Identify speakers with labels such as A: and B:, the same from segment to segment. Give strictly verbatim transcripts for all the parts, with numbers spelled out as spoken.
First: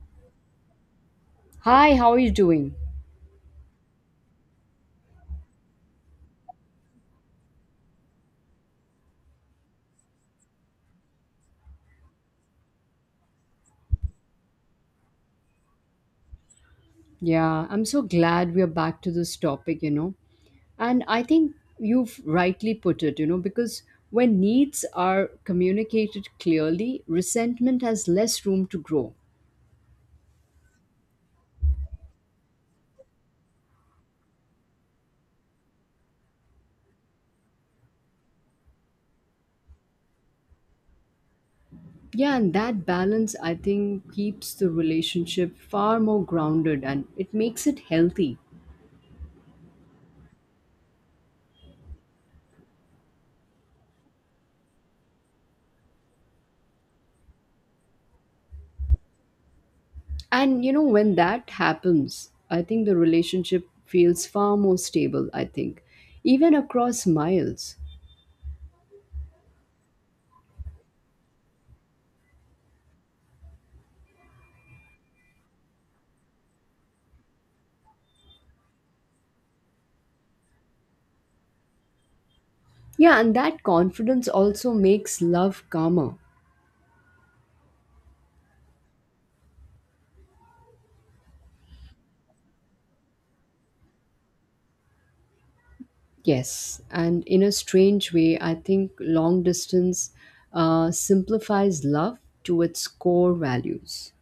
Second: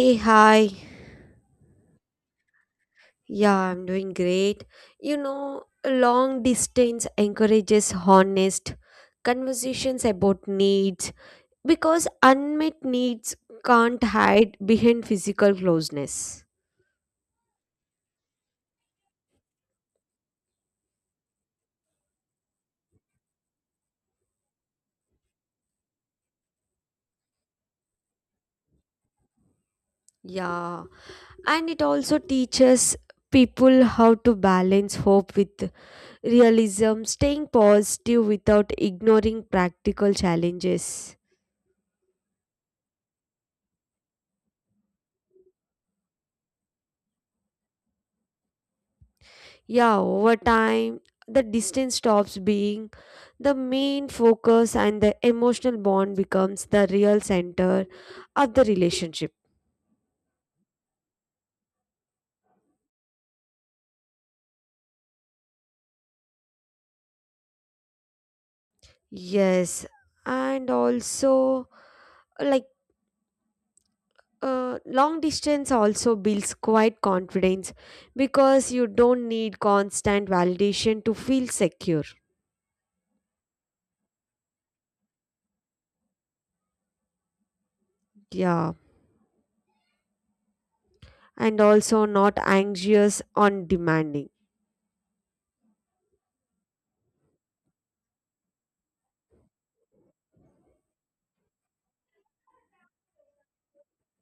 A: Hey, hi.
B: Hi, how are you doing?
A: Yeah, I'm doing great. You know, long distance encourages honest conversations about needs because unmet needs can't hide behind physical closeness.
B: Yeah, I'm so glad we are back to this topic, you know. And I think you've rightly put it, you know, because when needs are communicated clearly, resentment has less room to grow.
A: Yeah, and it also teaches people how to balance hope with realism, staying positive without ignoring practical challenges.
B: Yeah, and that balance, I think, keeps the relationship far more grounded and it makes it healthy.
A: Yeah, over time, the distance stops being the main focus and the emotional bond becomes the real center of the relationship.
B: And, you know, when that happens, I think the relationship feels far more stable, I think, even across miles.
A: Yes, and also, like, uh, long distance also builds quite confidence because you don't need constant validation to feel secure.
B: Yeah, and that confidence also makes love calmer.
A: Yeah, and also not anxious on demanding.
B: Yes, and in a strange way, I think long distance uh, simplifies love to its core values.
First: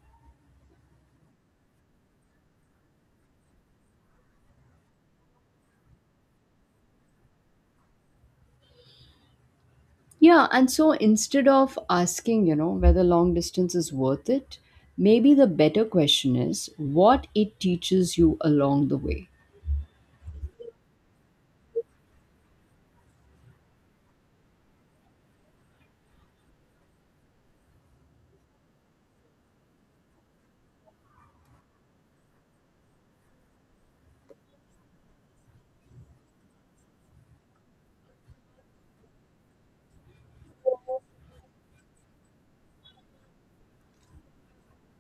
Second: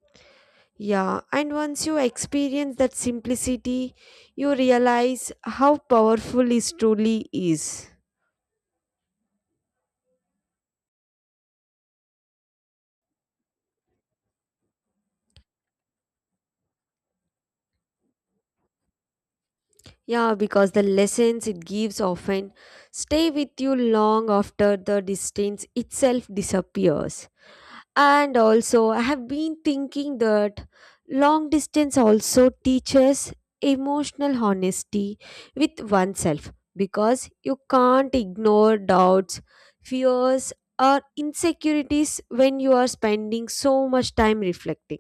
A: Yeah, and once you experience that simplicity, you realize how powerful it truly is.
B: Yeah, and so instead of asking, you know, whether long distance is worth it, maybe the better question is what it teaches you along the way.
A: Yeah, because the lessons it gives often stay with you long after the distance itself disappears. And also, I have been thinking that long distance also teaches emotional honesty with oneself because you can't ignore doubts, fears, or insecurities when you are spending so much time reflecting.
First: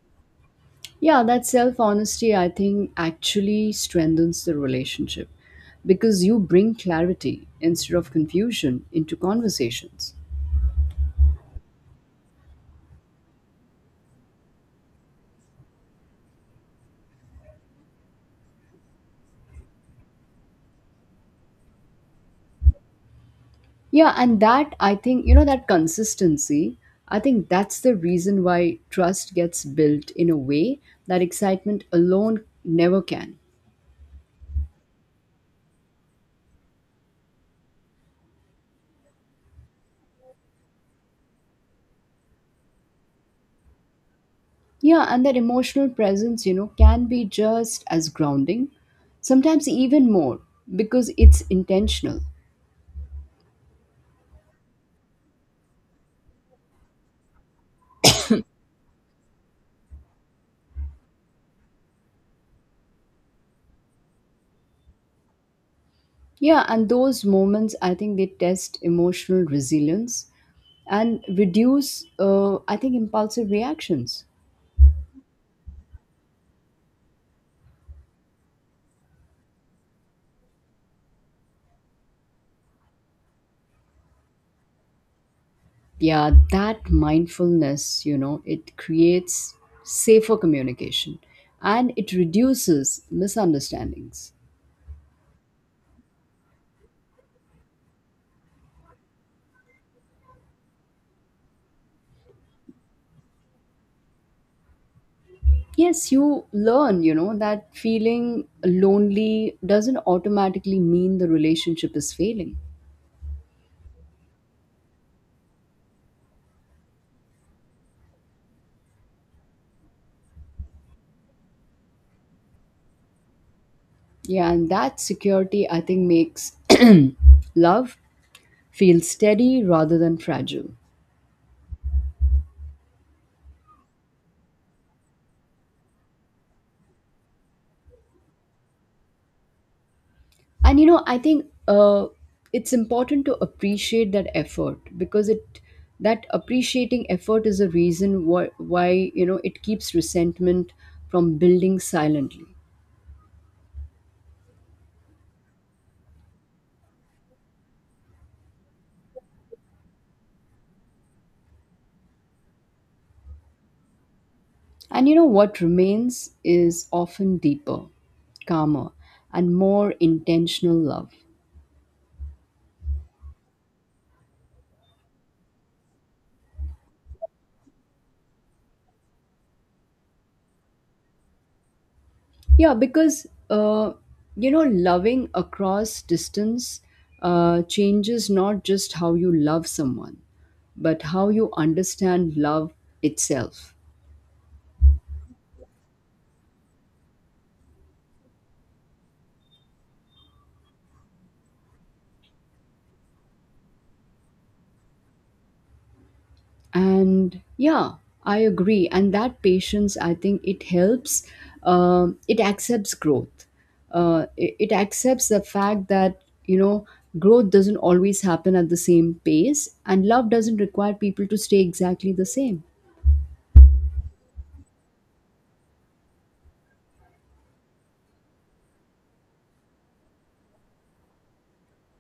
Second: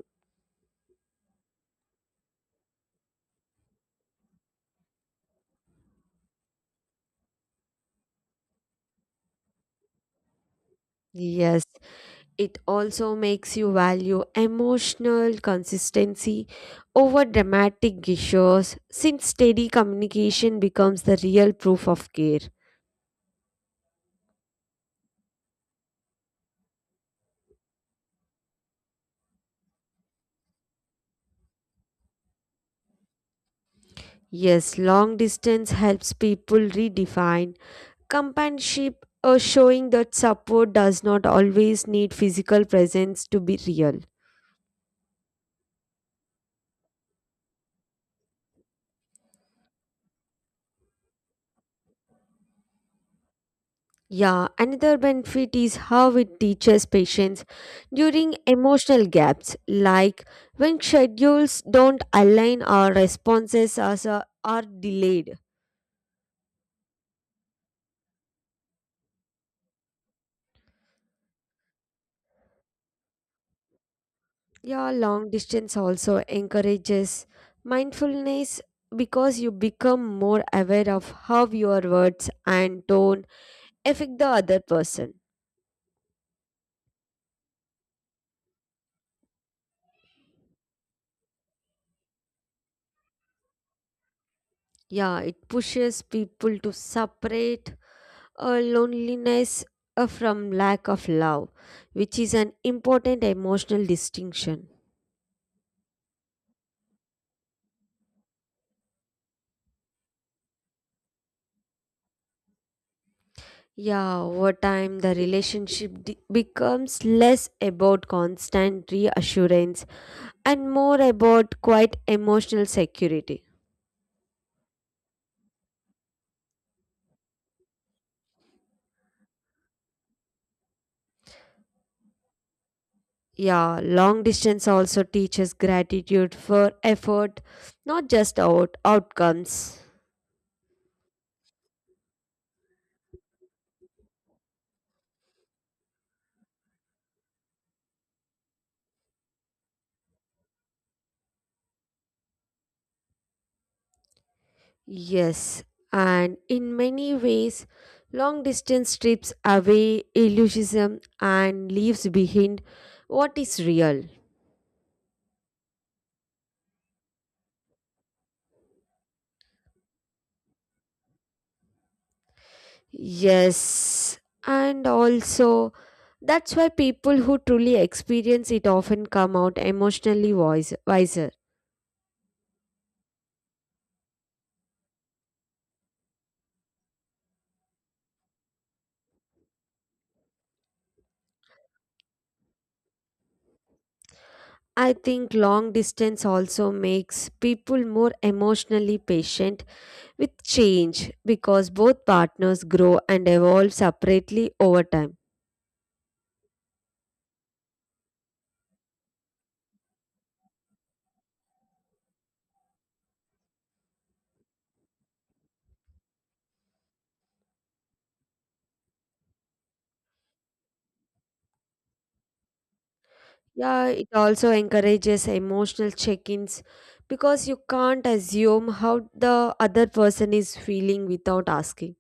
B: Yeah, that self honesty, I think, actually strengthens the relationship because you bring clarity instead of confusion into conversations.
A: Yes, it also makes you value emotional consistency over dramatic gestures since steady communication becomes the real proof of care.
B: Yeah, and that, I think, you know, that consistency, I think that's the reason why trust gets built in a way that excitement alone never can.
A: Yes, long distance helps people redefine companionship, uh, showing that support does not always need physical presence to be real.
B: Yeah, and that emotional presence, you know, can be just as grounding, sometimes even more because it's intentional.
A: Yeah, another benefit is how it teaches patience during emotional gaps, like when schedules don't align or responses are, are delayed.
B: Yeah, and those moments, I think they test emotional resilience and reduce, uh, I think, impulsive reactions.
A: Yeah, long distance also encourages mindfulness because you become more aware of how your words and tone affect the other person.
B: Yeah, that mindfulness, you know, it creates safer communication and it reduces misunderstandings.
A: Yeah, it pushes people to separate uh, loneliness uh, from lack of love, which is an important emotional distinction.
B: Yes, you learn, you know, that feeling lonely doesn't automatically mean the relationship is failing.
A: Yeah, over time, the relationship de- becomes less about constant reassurance and more about quite emotional security.
B: Yeah, and that security, I think, makes love feel steady rather than fragile.
A: Yeah, long distance also teaches gratitude for effort, not just out- outcomes.
B: And you know I think uh, it's important to appreciate that effort because it that appreciating effort is a reason why, why you know it keeps resentment from building silently.
A: Yes, and in many ways, long distance strips away illusionism and leaves behind what is real.
B: And you know what remains is often deeper, calmer, and more intentional love.
A: Yes, and also that's why people who truly experience it often come out emotionally wise- wiser.
B: Yeah, because uh, you know, loving across distance uh, changes not just how you love someone, but how you understand love itself.
A: I think long distance also makes people more emotionally patient with change because both partners grow and evolve separately over time.
B: And yeah, I agree. And that patience, I think, it helps. Um it accepts growth. Uh, it, it accepts the fact that you know growth doesn't always happen at the same pace, and love doesn't require people to stay exactly the same.
A: Yeah, it also encourages emotional check ins because you can't assume how the other person is feeling without asking.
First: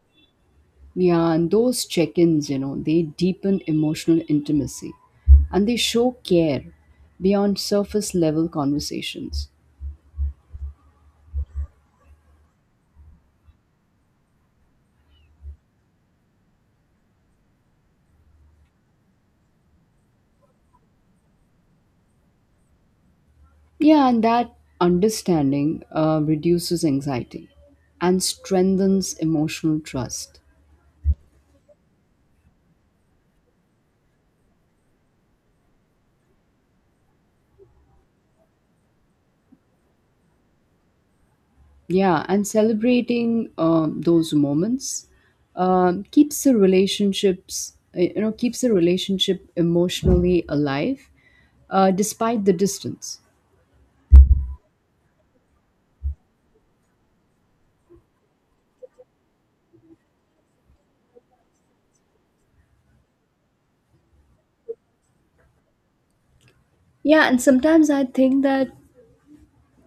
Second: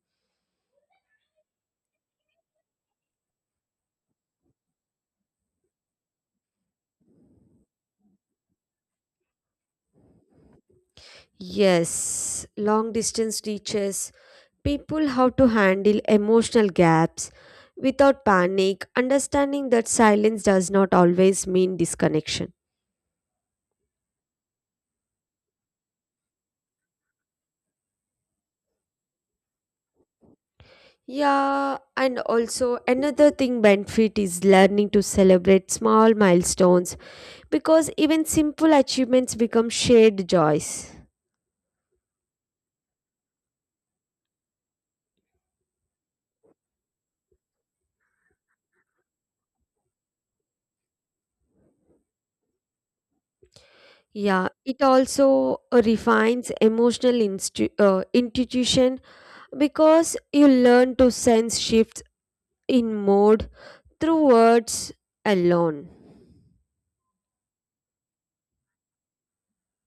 B: Yeah, and those check ins, you know, they deepen emotional intimacy and they show care beyond surface level conversations.
A: Yes, long distance teaches people how to handle emotional gaps without panic, understanding that silence does not always mean disconnection.
B: Yeah, and that understanding uh, reduces anxiety and strengthens emotional trust.
A: Yeah, and also another thing benefit is learning to celebrate small milestones because even simple achievements become shared joys.
B: Yeah, and celebrating um, those moments um, keeps the relationships, uh, you know, keeps the relationship emotionally alive uh, despite the distance.
A: Yeah, it also uh, refines emotional instu- uh, intuition because you learn to sense shifts in mood through words alone.
B: Yeah, and sometimes I think that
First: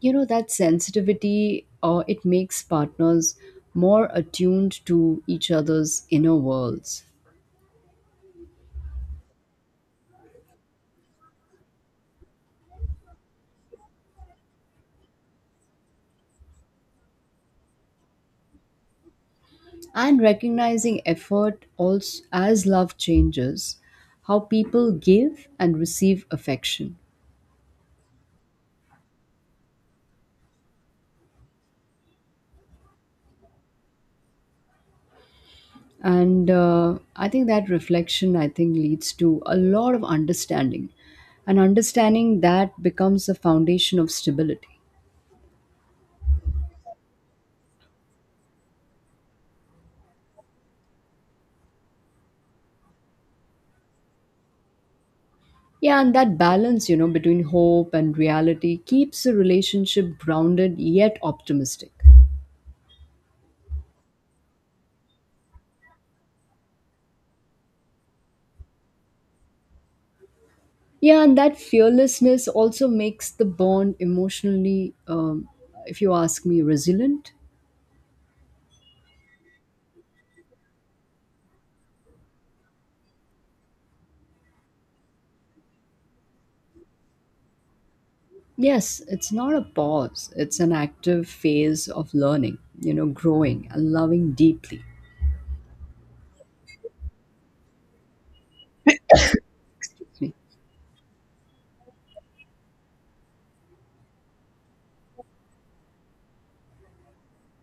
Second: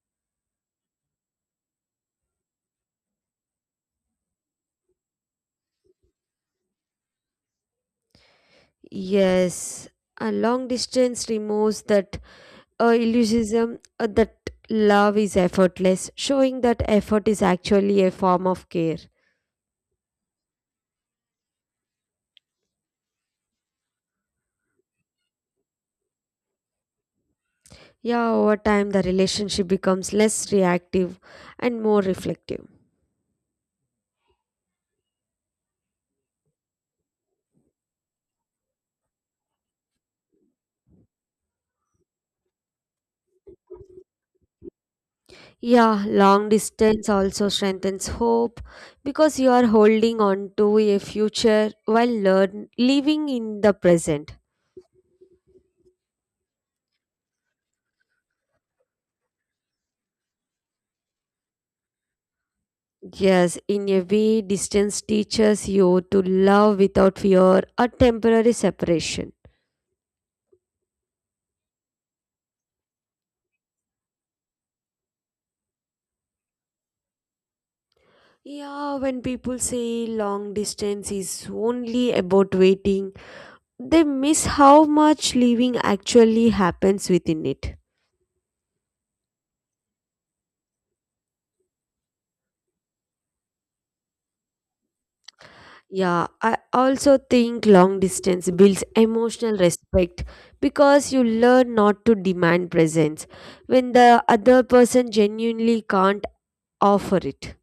B: you know that sensitivity uh, it makes partners more attuned to each other's inner worlds.
A: Yes, a long distance removes that uh, illusionism uh, that love is effortless, showing that effort is actually a form of care.
B: And recognizing effort also as love changes how people give and receive affection.
A: Yeah, over time, the relationship becomes less reactive and more reflective.
B: And uh, i think that reflection, I think, leads to a lot of understanding, and understanding that becomes the foundation of stability.
A: Yeah, long distance also strengthens hope because you are holding on to a future while learn, living in the present.
B: Yeah, and that balance, you know, between hope and reality keeps the relationship grounded yet optimistic.
A: Yes, in a way, distance teaches you to love without fear or temporary separation.
B: Yeah, and that fearlessness also makes the bond emotionally, um, if you ask me, resilient.
A: Yeah, when people say long distance is only about waiting, they miss how much living actually happens within it.
B: Yes, it's not a pause, it's an active phase of learning, you know, growing and loving deeply.
A: Yeah, I also think long distance builds emotional respect because you learn not to demand presence when the other person genuinely can't offer it.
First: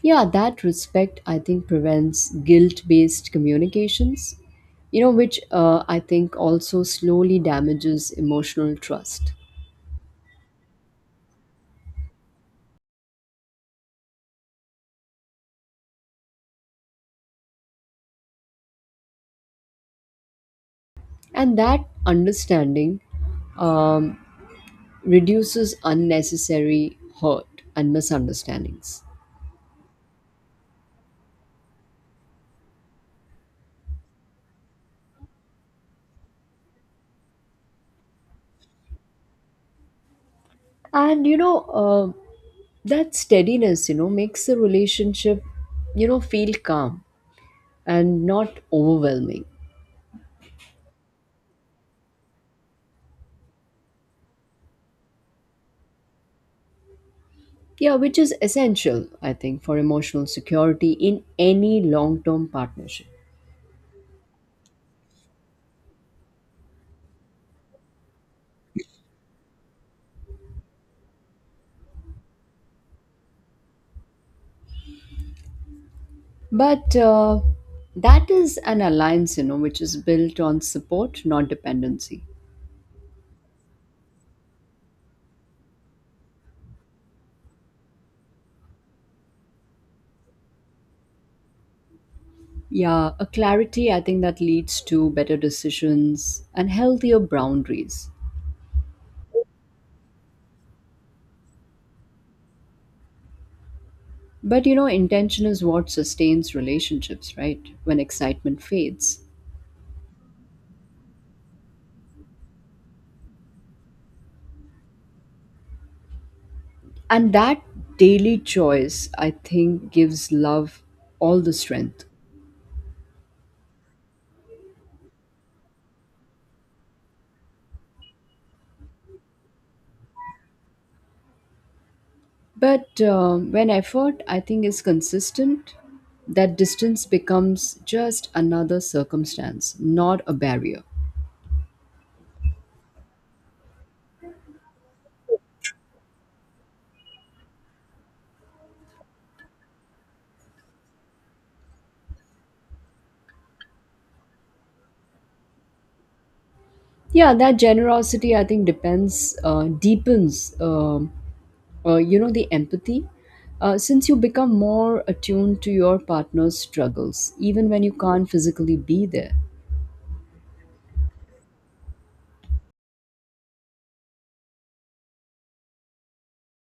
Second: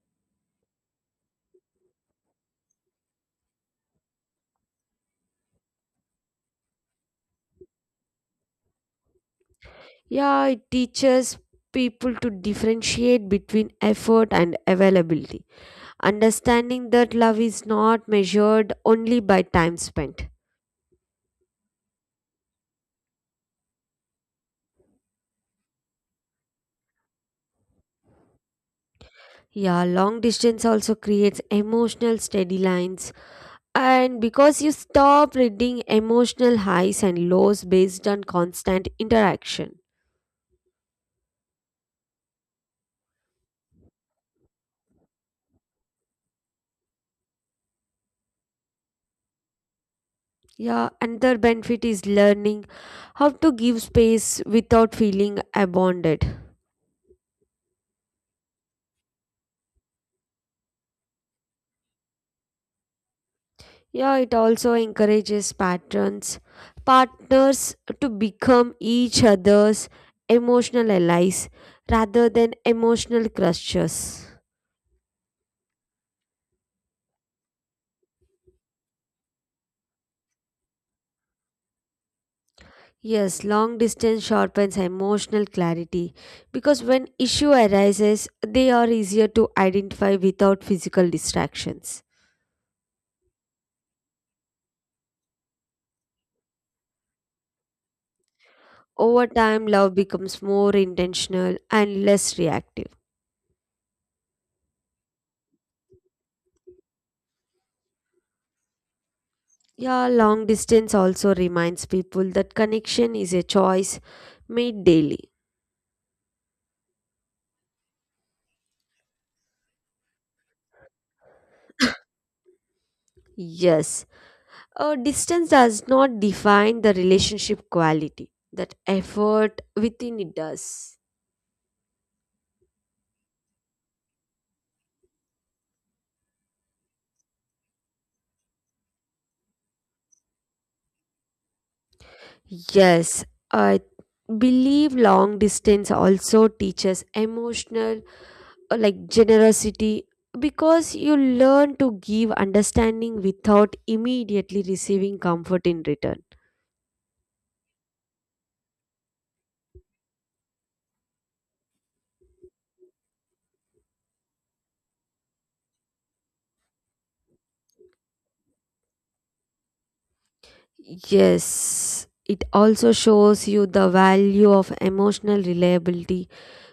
B: Yeah, that respect, I think, prevents guilt based communications, you know, which uh, I think also slowly damages emotional trust.
A: Yeah, it teaches people to differentiate between effort and availability, understanding that love is not measured only by time spent.
B: And that understanding um, reduces unnecessary hurt and misunderstandings.
A: Yeah, long distance also creates emotional steady lines and because you stop reading emotional highs and lows based on constant interaction.
B: And you know, uh, that steadiness, you know, makes the relationship, you know, feel calm and not overwhelming.
A: Yeah, another benefit is learning how to give space without feeling abandoned.
B: Yeah, which is essential, I think, for emotional security in any long term partnership.
A: Yeah, it also encourages patterns, partners to become each other's emotional allies rather than emotional crushes.
B: But uh, that is an alliance, you know, which is built on support, not dependency.
A: Yes, long distance sharpens emotional clarity because when issue arises, they are easier to identify without physical distractions.
B: Yeah, a clarity I think that leads to better decisions and healthier boundaries.
A: Over time, love becomes more intentional and less reactive.
B: But you know, intention is what sustains relationships, right? When excitement fades.
A: Yeah, long distance also reminds people that connection is a choice made daily.
B: And that daily choice, I think, gives love all the strength.
A: Yes, uh, distance does not define the relationship quality, that effort within it does.
B: But um, when effort, I think, is consistent, that distance becomes just another circumstance, not a barrier.
A: Yes, I believe long distance also teaches emotional, uh, like generosity, because you learn to give understanding without immediately receiving comfort in return.
B: Yeah, that generosity, I think, depends, uh, deepens. um uh, you know the empathy, uh, since you become more attuned to your partner's struggles even when you can't physically be there.
A: Yes, it also shows you the value of emotional reliability,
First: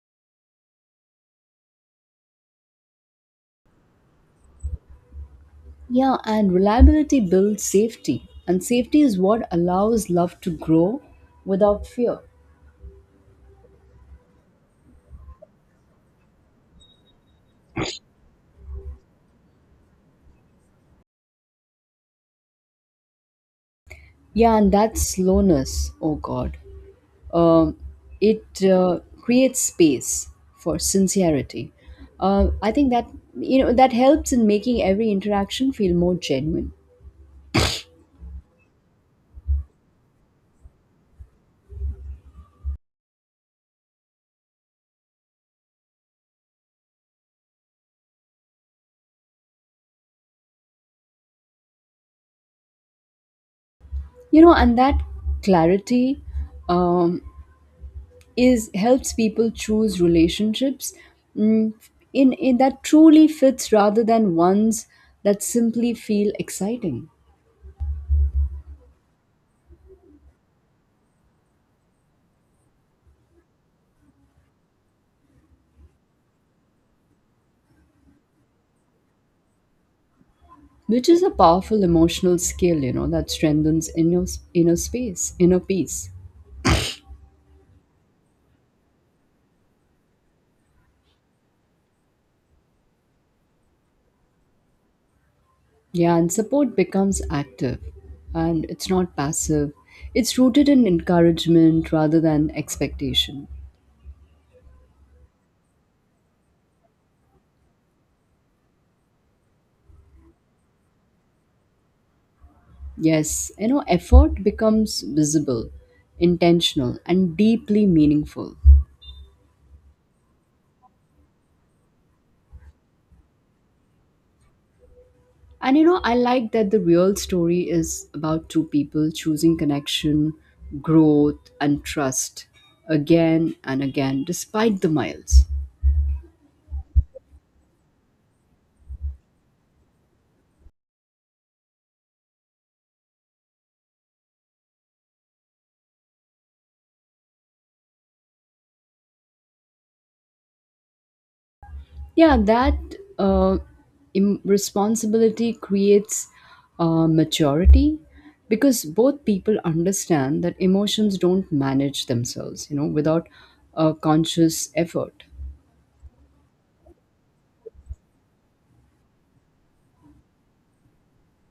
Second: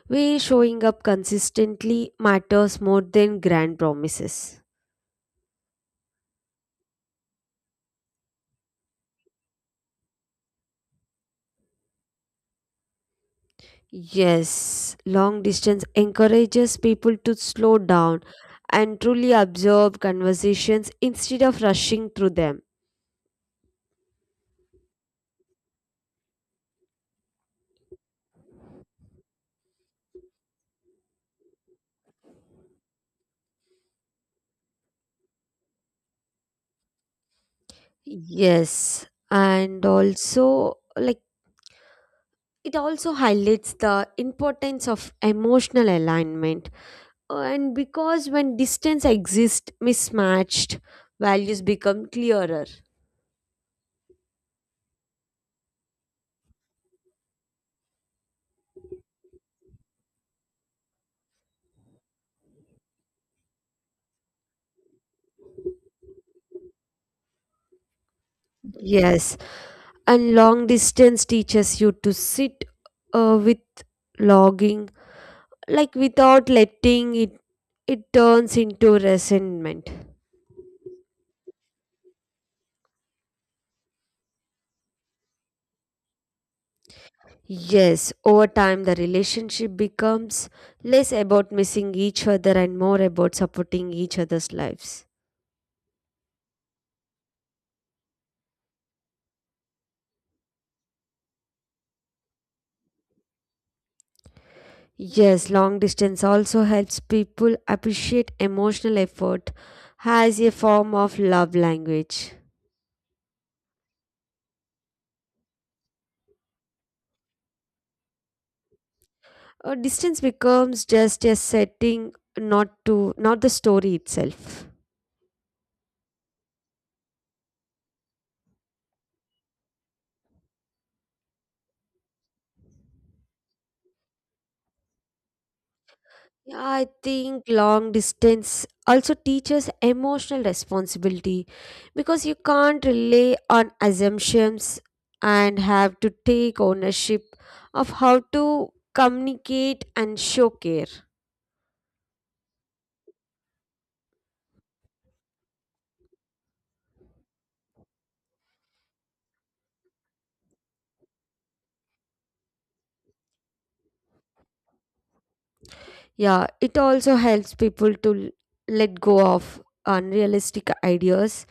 A: where showing up consistently matters more than grand promises.
B: Yeah and reliability builds safety, and safety is what allows love to grow without fear.
A: Yes, long distance encourages people to slow down and truly observe conversations instead of rushing through them.
B: Yeah, and that slowness, oh god, um, it uh, creates space for sincerity. Uh, i think that you know that helps in making every interaction feel more genuine.
A: Yes, and also like it also highlights the importance of emotional alignment. And because when distance exists mismatched, values become clearer.
B: You know and that clarity, um, is helps people choose relationships, mm, in, in that truly fits rather than ones that simply feel exciting,
A: Yes, and long distance teaches you to sit uh, with logging like without letting it it turns into resentment.
B: which is a powerful emotional skill, you know that strengthens inner inner space, inner peace.
A: Yes, over time the relationship becomes less about missing each other and more about supporting each other's lives.
B: Yeah and support becomes active, and it's not passive. It's rooted in encouragement rather than expectation.
A: Yes, long distance also helps people appreciate emotional effort as a form of love language.
B: Yes, you know effort becomes visible, intentional, and deeply meaningful.
A: A distance becomes just a setting, not to not the story itself.
B: And you know, I like that the real story is about two people choosing connection, growth, and trust again and again, despite the miles.
A: Yeah, I think long distance also teaches emotional responsibility because you can't rely on assumptions and have to take ownership of how to communicate and show care.
B: Yeah, that uh, im- responsibility creates uh, maturity because both people understand that emotions don't manage themselves, you know, without a conscious effort.
A: Yeah, it also helps people to l- let go of unrealistic ideas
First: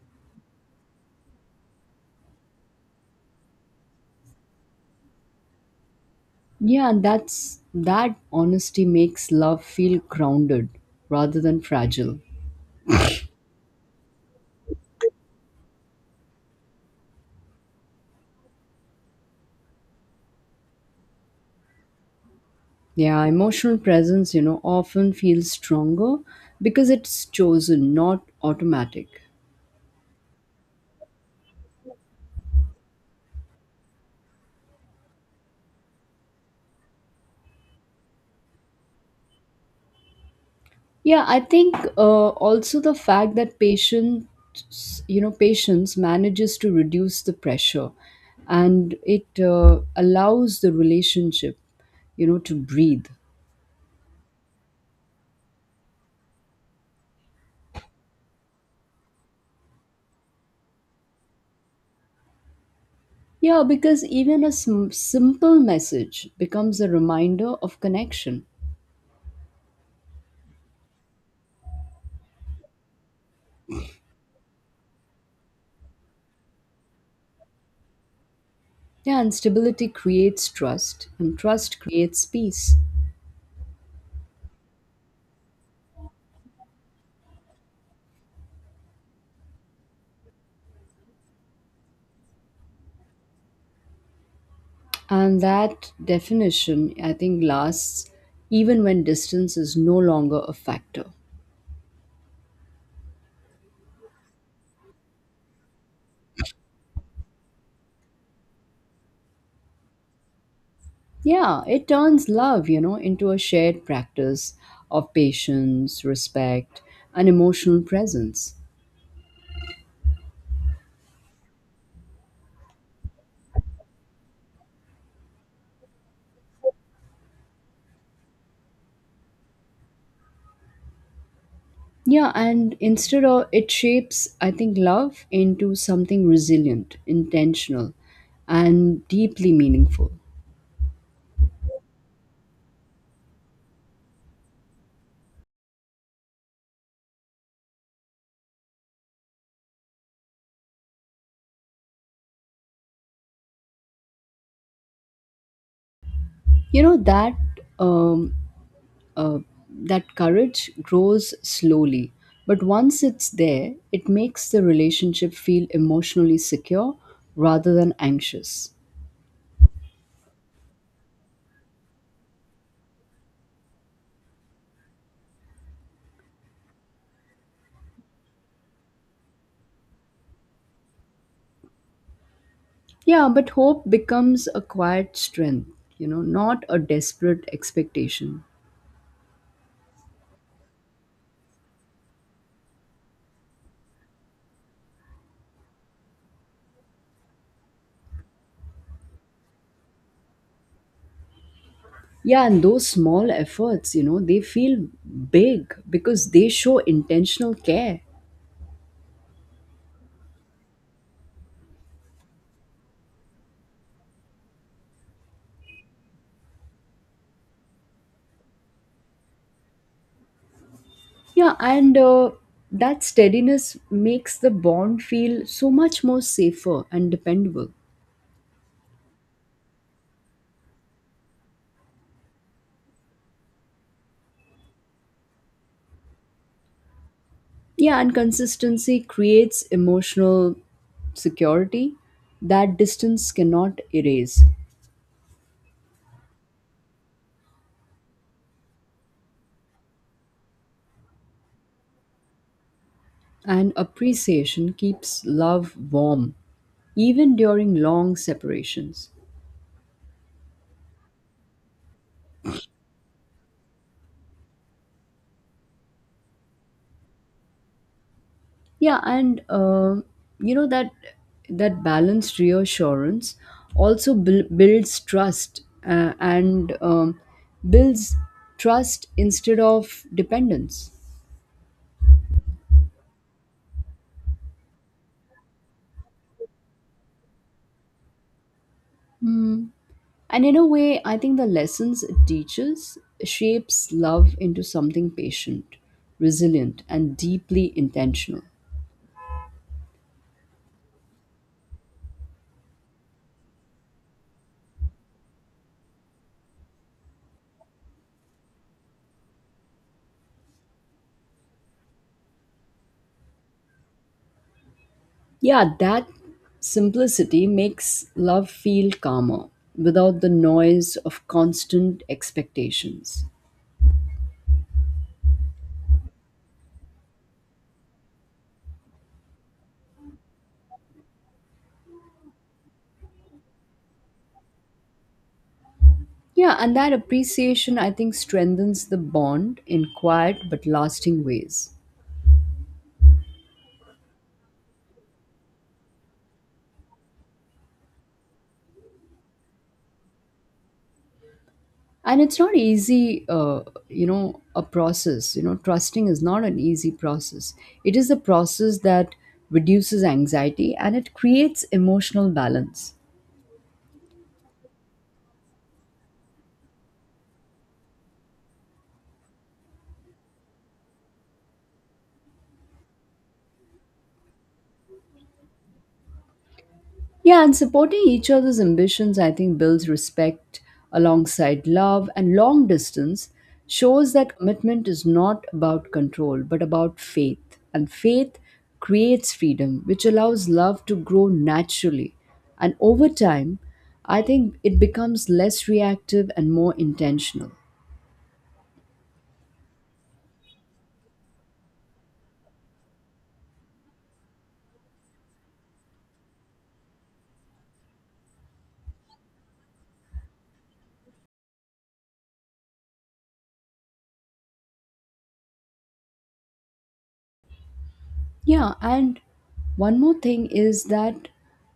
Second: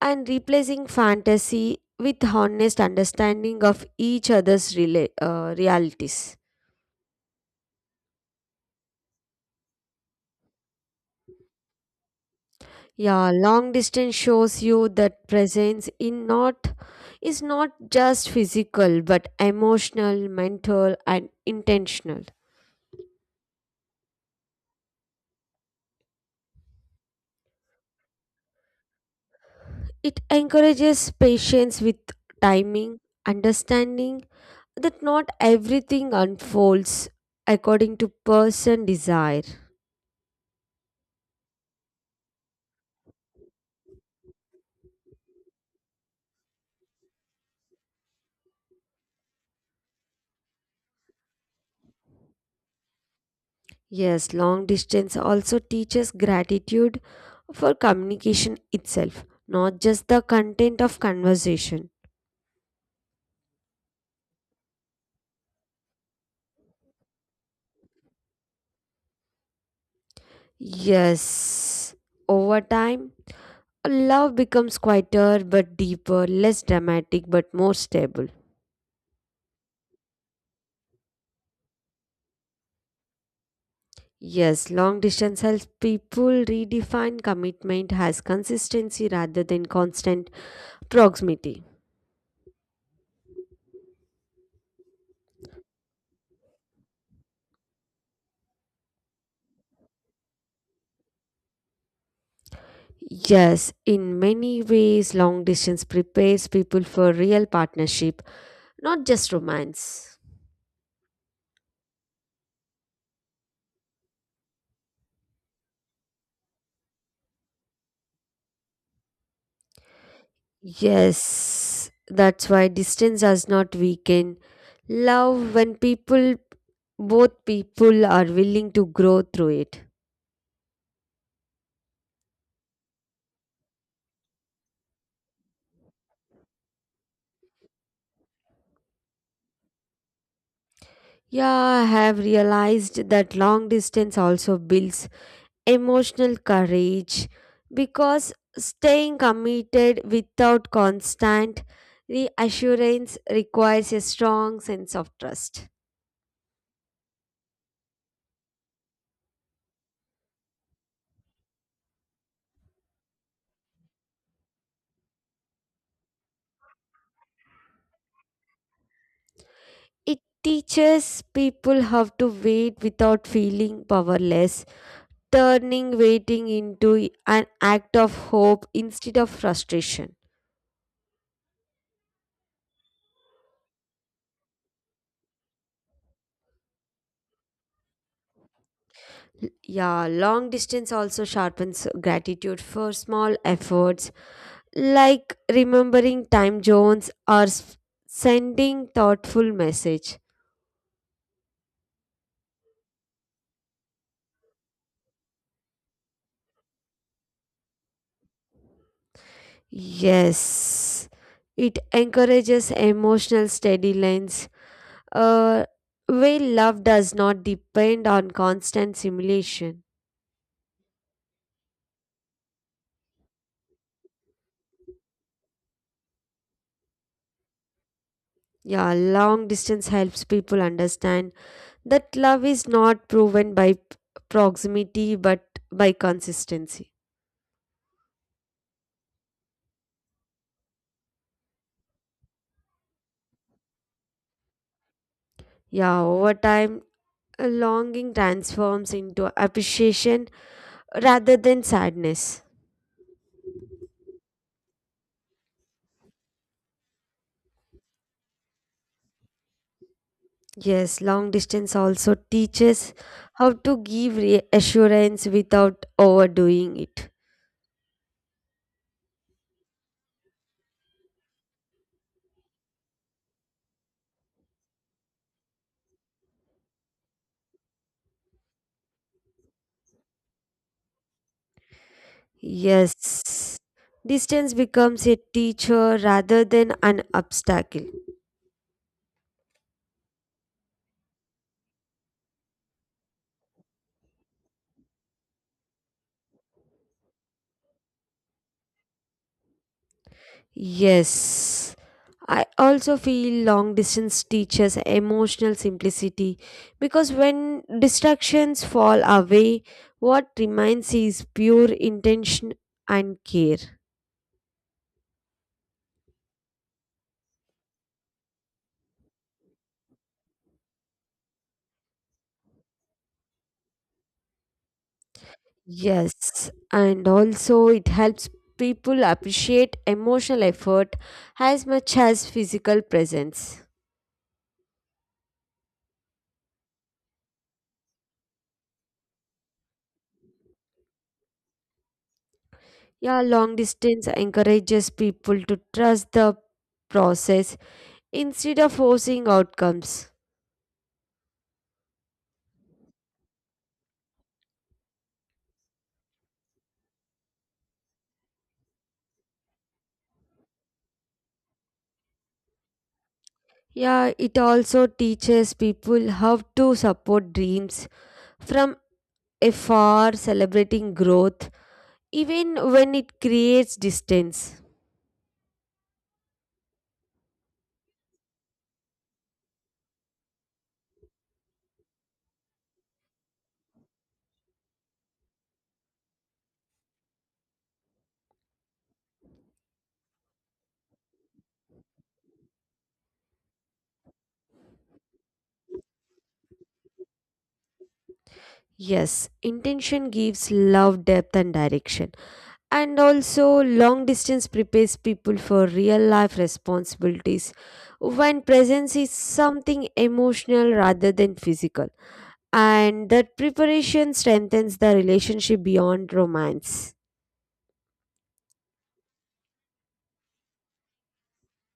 A: and replacing fantasy with honest understanding of each other's rela- uh, realities.
B: Yeah, that's that honesty makes love feel grounded rather than fragile.
A: Yeah, long distance shows you that presence in not is not just physical but emotional, mental and intentional.
B: Yeah, emotional presence, you know, often feels stronger because it's chosen, not automatic.
A: It encourages patience with timing, understanding that not everything unfolds according to person desire.
B: Yeah, I think uh, also the fact that patients, you know, patience manages to reduce the pressure, and it uh, allows the relationship, you know, to breathe.
A: Yes, long distance also teaches gratitude for communication itself, not just the content of conversation.
B: Yeah, because even a sim- simple message becomes a reminder of connection.
A: Yes, over time love becomes quieter but deeper, less dramatic but more stable.
B: Yeah, and stability creates trust, and trust creates peace.
A: Yes, long distance helps people redefine commitment as consistency rather than constant proximity.
B: And that definition, I think, lasts even when distance is no longer a factor.
A: Yes, in many ways, long distance prepares people for real partnership, not just romance.
B: Yeah, it turns love, you know, into a shared practice of patience, respect, and emotional presence.
A: Yes, that's why distance does not weaken love when people, both people are willing to grow through it.
B: Yeah, and instead of it shapes, I think, love into something resilient, intentional, and deeply meaningful.
A: Yeah, I have realized that long distance also builds emotional courage because staying committed without constant reassurance requires a strong sense of trust.
B: You know, that um, uh, that courage grows slowly. But once it's there, it makes the relationship feel emotionally secure rather than anxious.
A: It teaches people how to wait without feeling powerless, turning waiting into an act of hope instead of frustration.
B: Yeah, but hope becomes a quiet strength, you know, not a desperate expectation.
A: Yeah, long distance also sharpens gratitude for small efforts, like remembering time zones or s- sending thoughtful message.
B: Yeah, and those small efforts, you know, they feel big because they show intentional care.
A: Yes, it encourages emotional steady lines, Uh, where love does not depend on constant simulation.
B: Yeah, and uh, that steadiness makes the bond feel so much more safer and dependable.
A: Yeah, long distance helps people understand that love is not proven by p- proximity but by consistency.
B: Yeah, and consistency creates emotional security that distance cannot erase.
A: Yeah, over time, a longing transforms into appreciation rather than sadness.
B: And appreciation keeps love warm, even during long separations.
A: Yes, long distance also teaches how to give reassurance without overdoing it.
B: Yeah, and uh, you know that that balanced reassurance also buil- builds trust uh, and um, builds trust instead of dependence.
A: Yes, distance becomes a teacher rather than an obstacle.
B: And in a way, I think the lessons it teaches shapes love into something patient, resilient, and deeply intentional.
A: Yes, I also feel long distance teaches emotional simplicity because when distractions fall away, what remains is pure intention and care.
B: Yeah, that simplicity makes love feel calmer without the noise of constant expectations.
A: Yes, and also it helps people appreciate emotional effort as much as physical presence.
B: Yeah, and that appreciation, I think, strengthens the bond in quiet but lasting ways.
A: Yeah, long distance encourages people to trust the process instead of forcing outcomes.
B: And it's not easy, uh, you know a process, you know trusting is not an easy process. It is a process that reduces anxiety and it creates emotional balance.
A: Yeah, it also teaches people how to support dreams from afar, celebrating growth, even when it creates distance.
B: Yeah, and supporting each other's ambitions, I think, builds respect alongside love. And long distance shows that commitment is not about control, but about faith. And faith creates freedom, which allows love to grow naturally. And over time, I think it becomes less reactive and more intentional.
A: Yes, intention gives love depth and direction. And also, long distance prepares people for real life responsibilities when presence is something emotional rather than physical. And that preparation strengthens the relationship beyond romance.
B: Yeah, and one more thing is that,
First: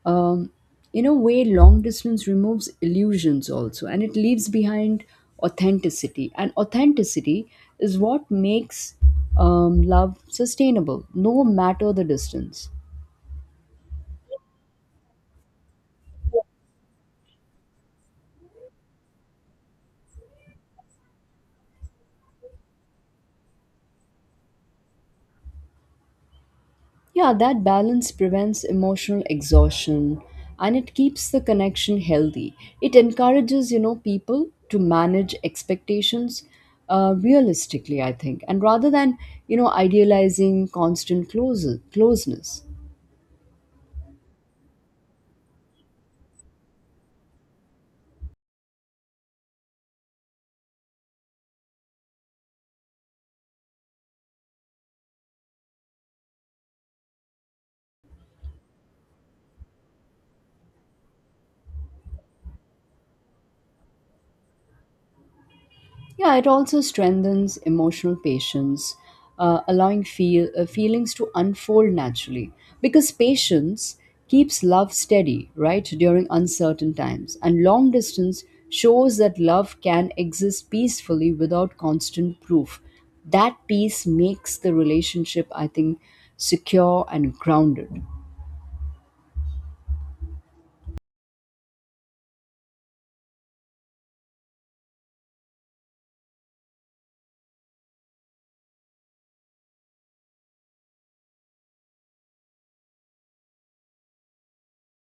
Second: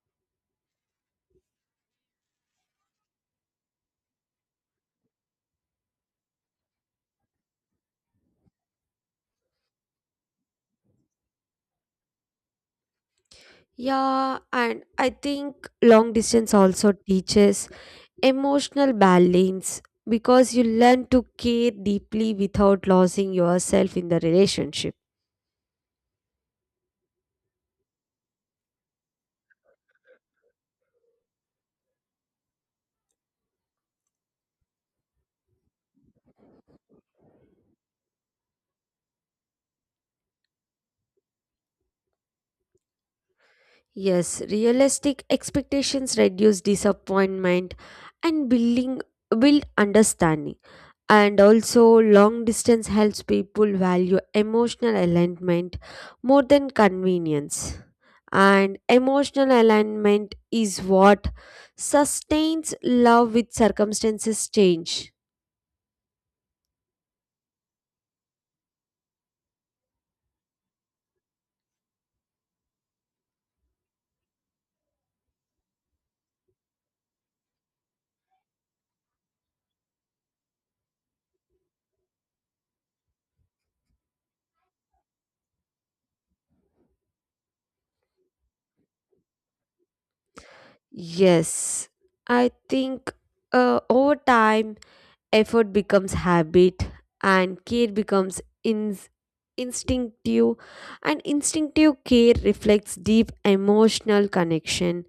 B: um, in a way, long distance removes illusions also, and it leaves behind authenticity. And authenticity is what makes um, love sustainable, no matter the distance.
A: Yeah, and I think long distance also teaches emotional balance because you learn to care deeply without losing yourself in the relationship.
B: Yeah, that balance prevents emotional exhaustion and it keeps the connection healthy. It encourages, you know, people to manage expectations uh, realistically, I think, and rather than, you know, idealizing constant close- closeness.
A: Yes, realistic expectations reduce disappointment and building build understanding. And also long distance helps people value emotional alignment more than convenience. And emotional alignment is what sustains love with circumstances change.
B: Yeah, it also strengthens emotional patience, uh, allowing feel, uh, feelings to unfold naturally. Because patience keeps love steady, right, during uncertain times. And long distance shows that love can exist peacefully without constant proof. That peace makes the relationship, I think, secure and grounded.
A: Yes, I think uh, over time effort becomes habit and care becomes ins instinctive, and instinctive care reflects deep emotional connection.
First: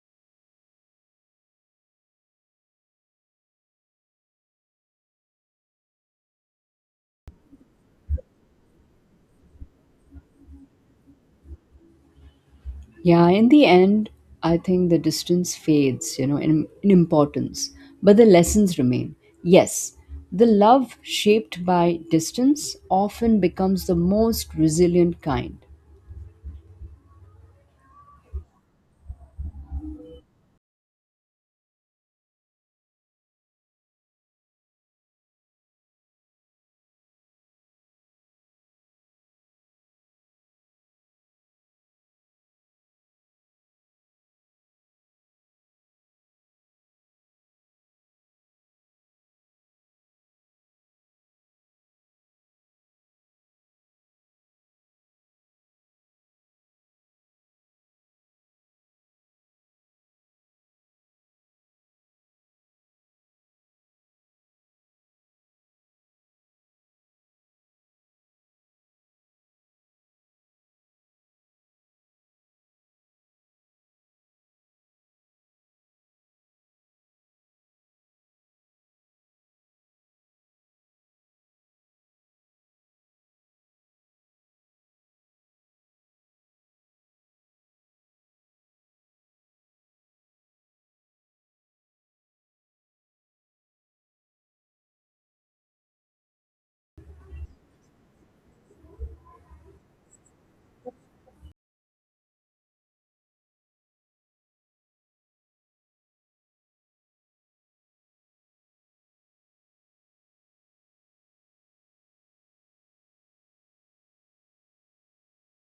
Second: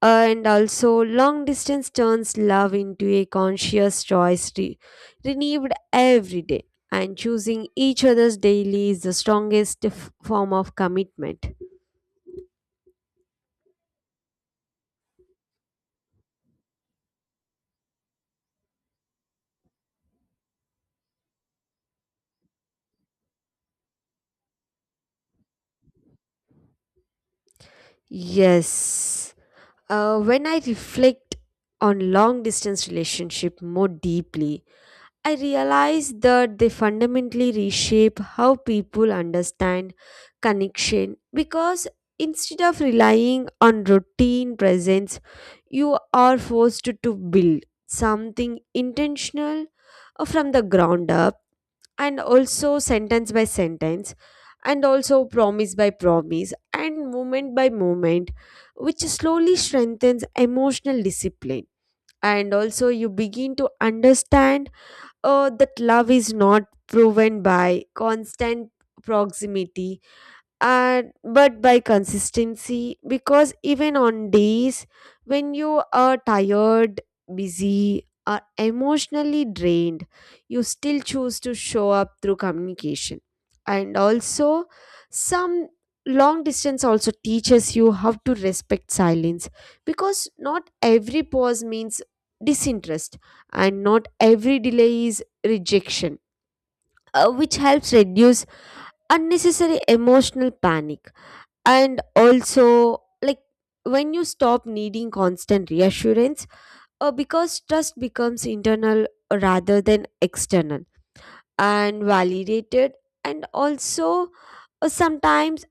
A: And also long distance turns love into a conscious choice re- renewed every day, and choosing each other's daily is the strongest f- form of commitment.
B: Yeah, in the end, I think the distance fades, you know, in, in importance, but the lessons remain. Yes, the love shaped by distance often becomes the most resilient kind.
A: Yes. Uh, when I reflect on long distance relationship more deeply, I realize that they fundamentally reshape how people understand connection, because instead of relying on routine presence, you are forced to build something intentional uh, from the ground up, and also sentence by sentence, and also promise by promise and moment by moment, which slowly strengthens emotional discipline. And also you begin to understand uh, that love is not proven by constant proximity and but by consistency, because even on days when you are tired, busy or emotionally drained, you still choose to show up through communication. And also some long distance also teaches you how to respect silence, because not every pause means disinterest and not every delay is rejection, uh, which helps reduce unnecessary emotional panic. And also, like, when you stop needing constant reassurance, uh, because trust becomes internal rather than external and validated. And also, uh, sometimes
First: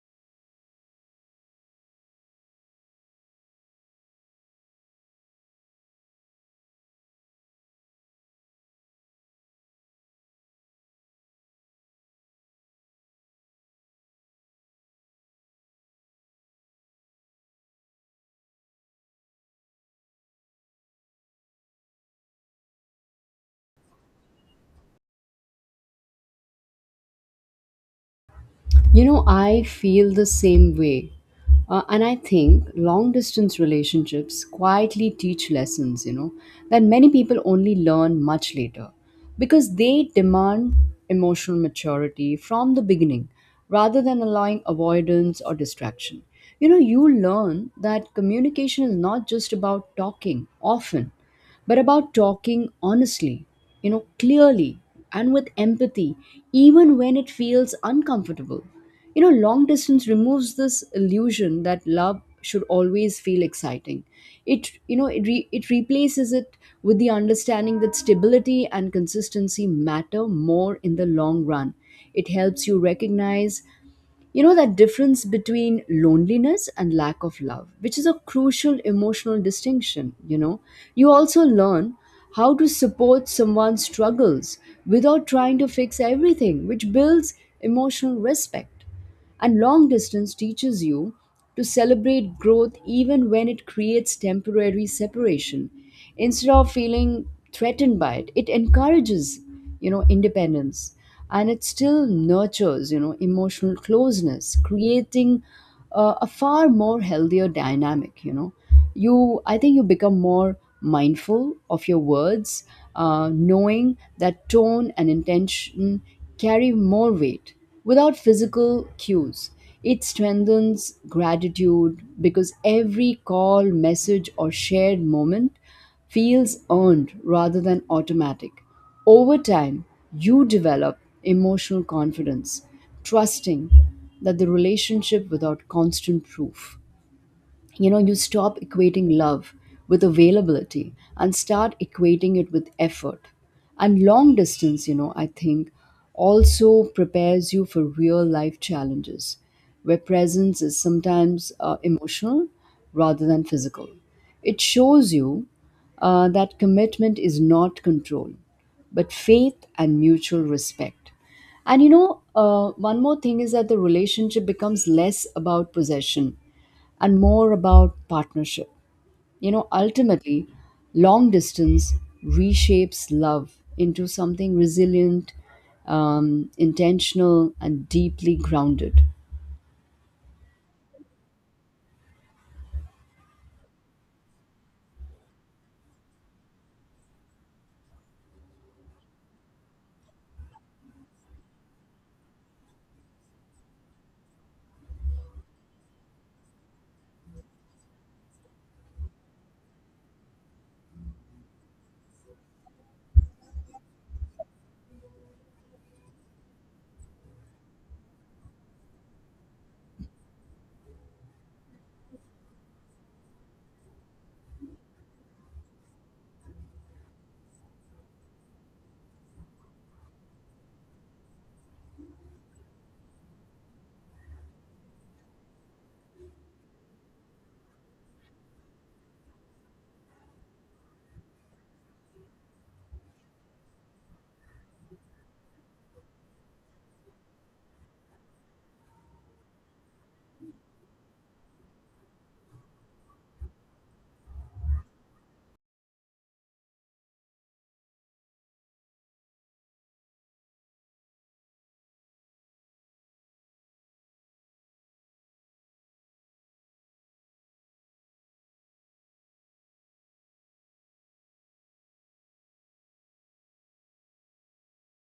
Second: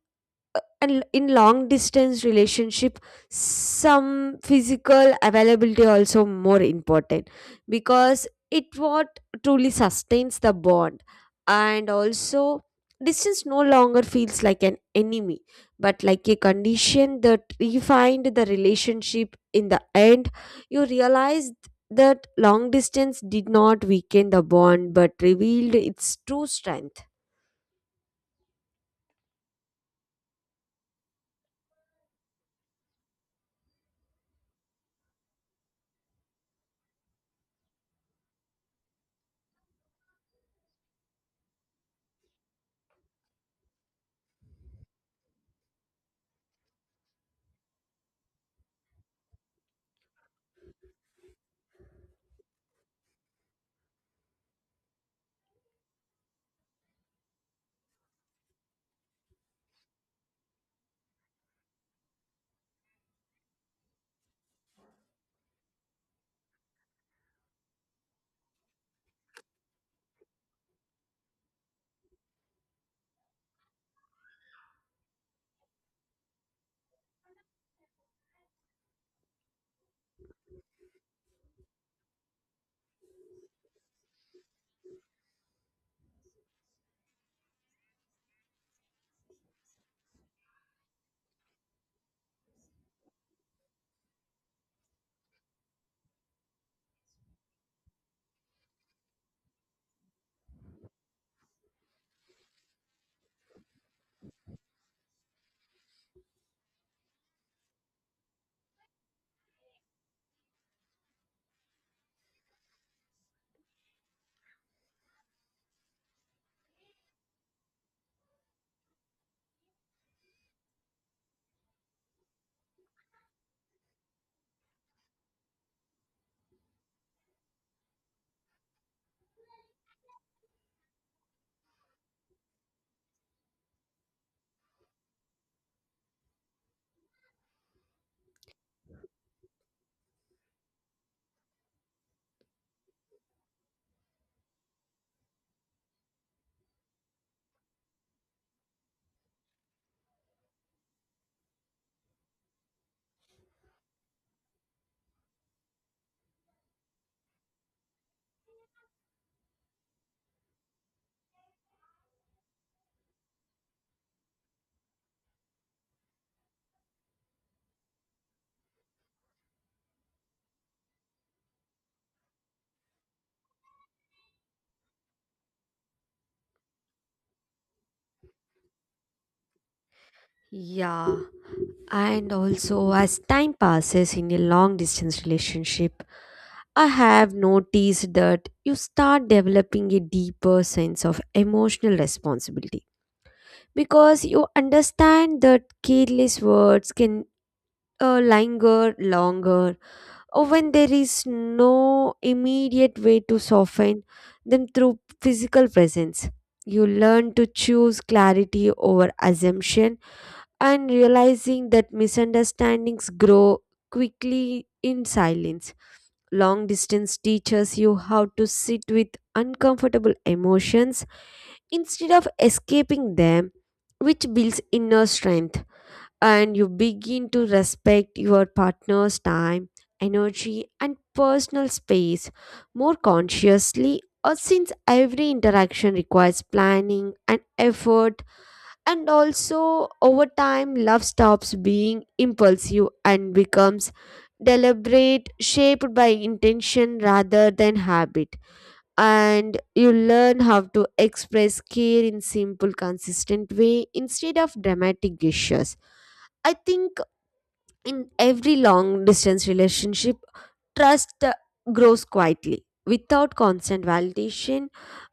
A: and in long distance relationship, some physical availability also more important, because it what truly sustains the bond. And also, distance no longer feels like an enemy but like a condition that refined the relationship. In the end, you realize that long distance did not weaken the bond but revealed its true strength.
B: You know, I feel the same way. Uh, and I think long distance relationships quietly teach lessons, you know, that many people only learn much later because they demand emotional maturity from the beginning rather than allowing avoidance or distraction. You know, you learn that communication is not just about talking often, but about talking honestly, you know, clearly and with empathy, even when it feels uncomfortable. You know, long distance removes this illusion that love should always feel exciting. It, you know, it, re- it replaces it with the understanding that stability and consistency matter more in the long run. It helps you recognize you know that difference between loneliness and lack of love, which is a crucial emotional distinction, you know. You also learn how to support someone's struggles without trying to fix everything, which builds emotional respect. And long distance teaches you to celebrate growth even when it creates temporary separation instead of feeling threatened by it. It encourages, you know independence, and it still nurtures, you know emotional closeness, creating uh, a far more healthier dynamic. You know you i think you become more mindful of your words, uh, knowing that tone and intention carry more weight without physical cues. It strengthens gratitude because every call, message, or shared moment feels earned rather than automatic. Over time, you develop emotional confidence, trusting that the relationship without constant proof. You know you stop equating love with availability and start equating it with effort. And long distance, you know i think also prepares you for real life challenges where presence is sometimes uh, emotional rather than physical. It shows you uh, that commitment is not control, but faith and mutual respect. And you know uh, one more thing is that the relationship becomes less about possession and more about partnership. You know, ultimately, long distance reshapes love into something resilient, um, intentional, and deeply grounded.
A: Yeah, And also, as time passes in a long distance relationship, I have noticed that you start developing a deeper sense of emotional responsibility because you understand that careless words can uh, linger longer or when there is no immediate way to soften them through physical presence. You learn to choose clarity over assumption and realizing that misunderstandings grow quickly in silence. Long distance teaches you how to sit with uncomfortable emotions instead of escaping them, which builds inner strength. And you begin to respect your partner's time, energy, and personal space more consciously. Or since every interaction requires planning and effort and also, over time, love stops being impulsive and becomes deliberate, shaped by intention rather than habit. And you learn how to express care in simple, consistent way instead of dramatic gestures. I think in every long distance relationship, trust uh, grows quietly without constant validation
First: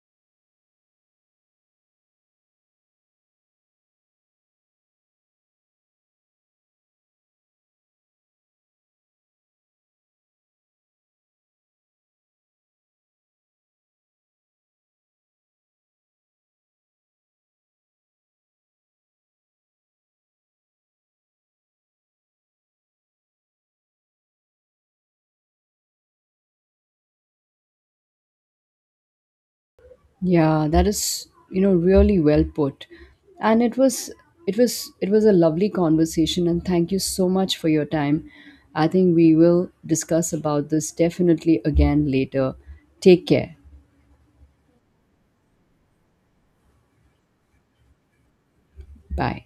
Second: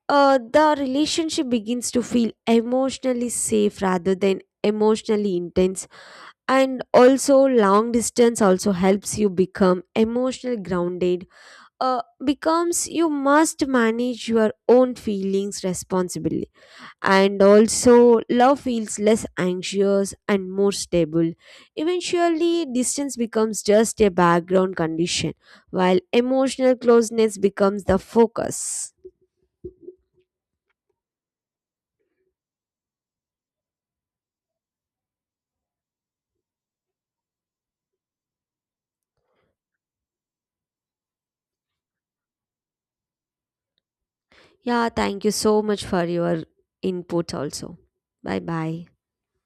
A: uh, the relationship begins to feel emotionally safe rather than emotionally intense and also long distance also helps you become emotionally grounded uh, becomes you must manage your own feelings responsibly and also love feels less anxious and more stable eventually distance becomes just a background condition while emotional closeness becomes the focus
B: Yeah, that is, you know, really well put. And it was it was it was a lovely conversation, and thank you so much for your time. I think we will discuss about this definitely again later. Take care.
A: Yeah, thank you so much for your input also. Bye bye.
B: Bye.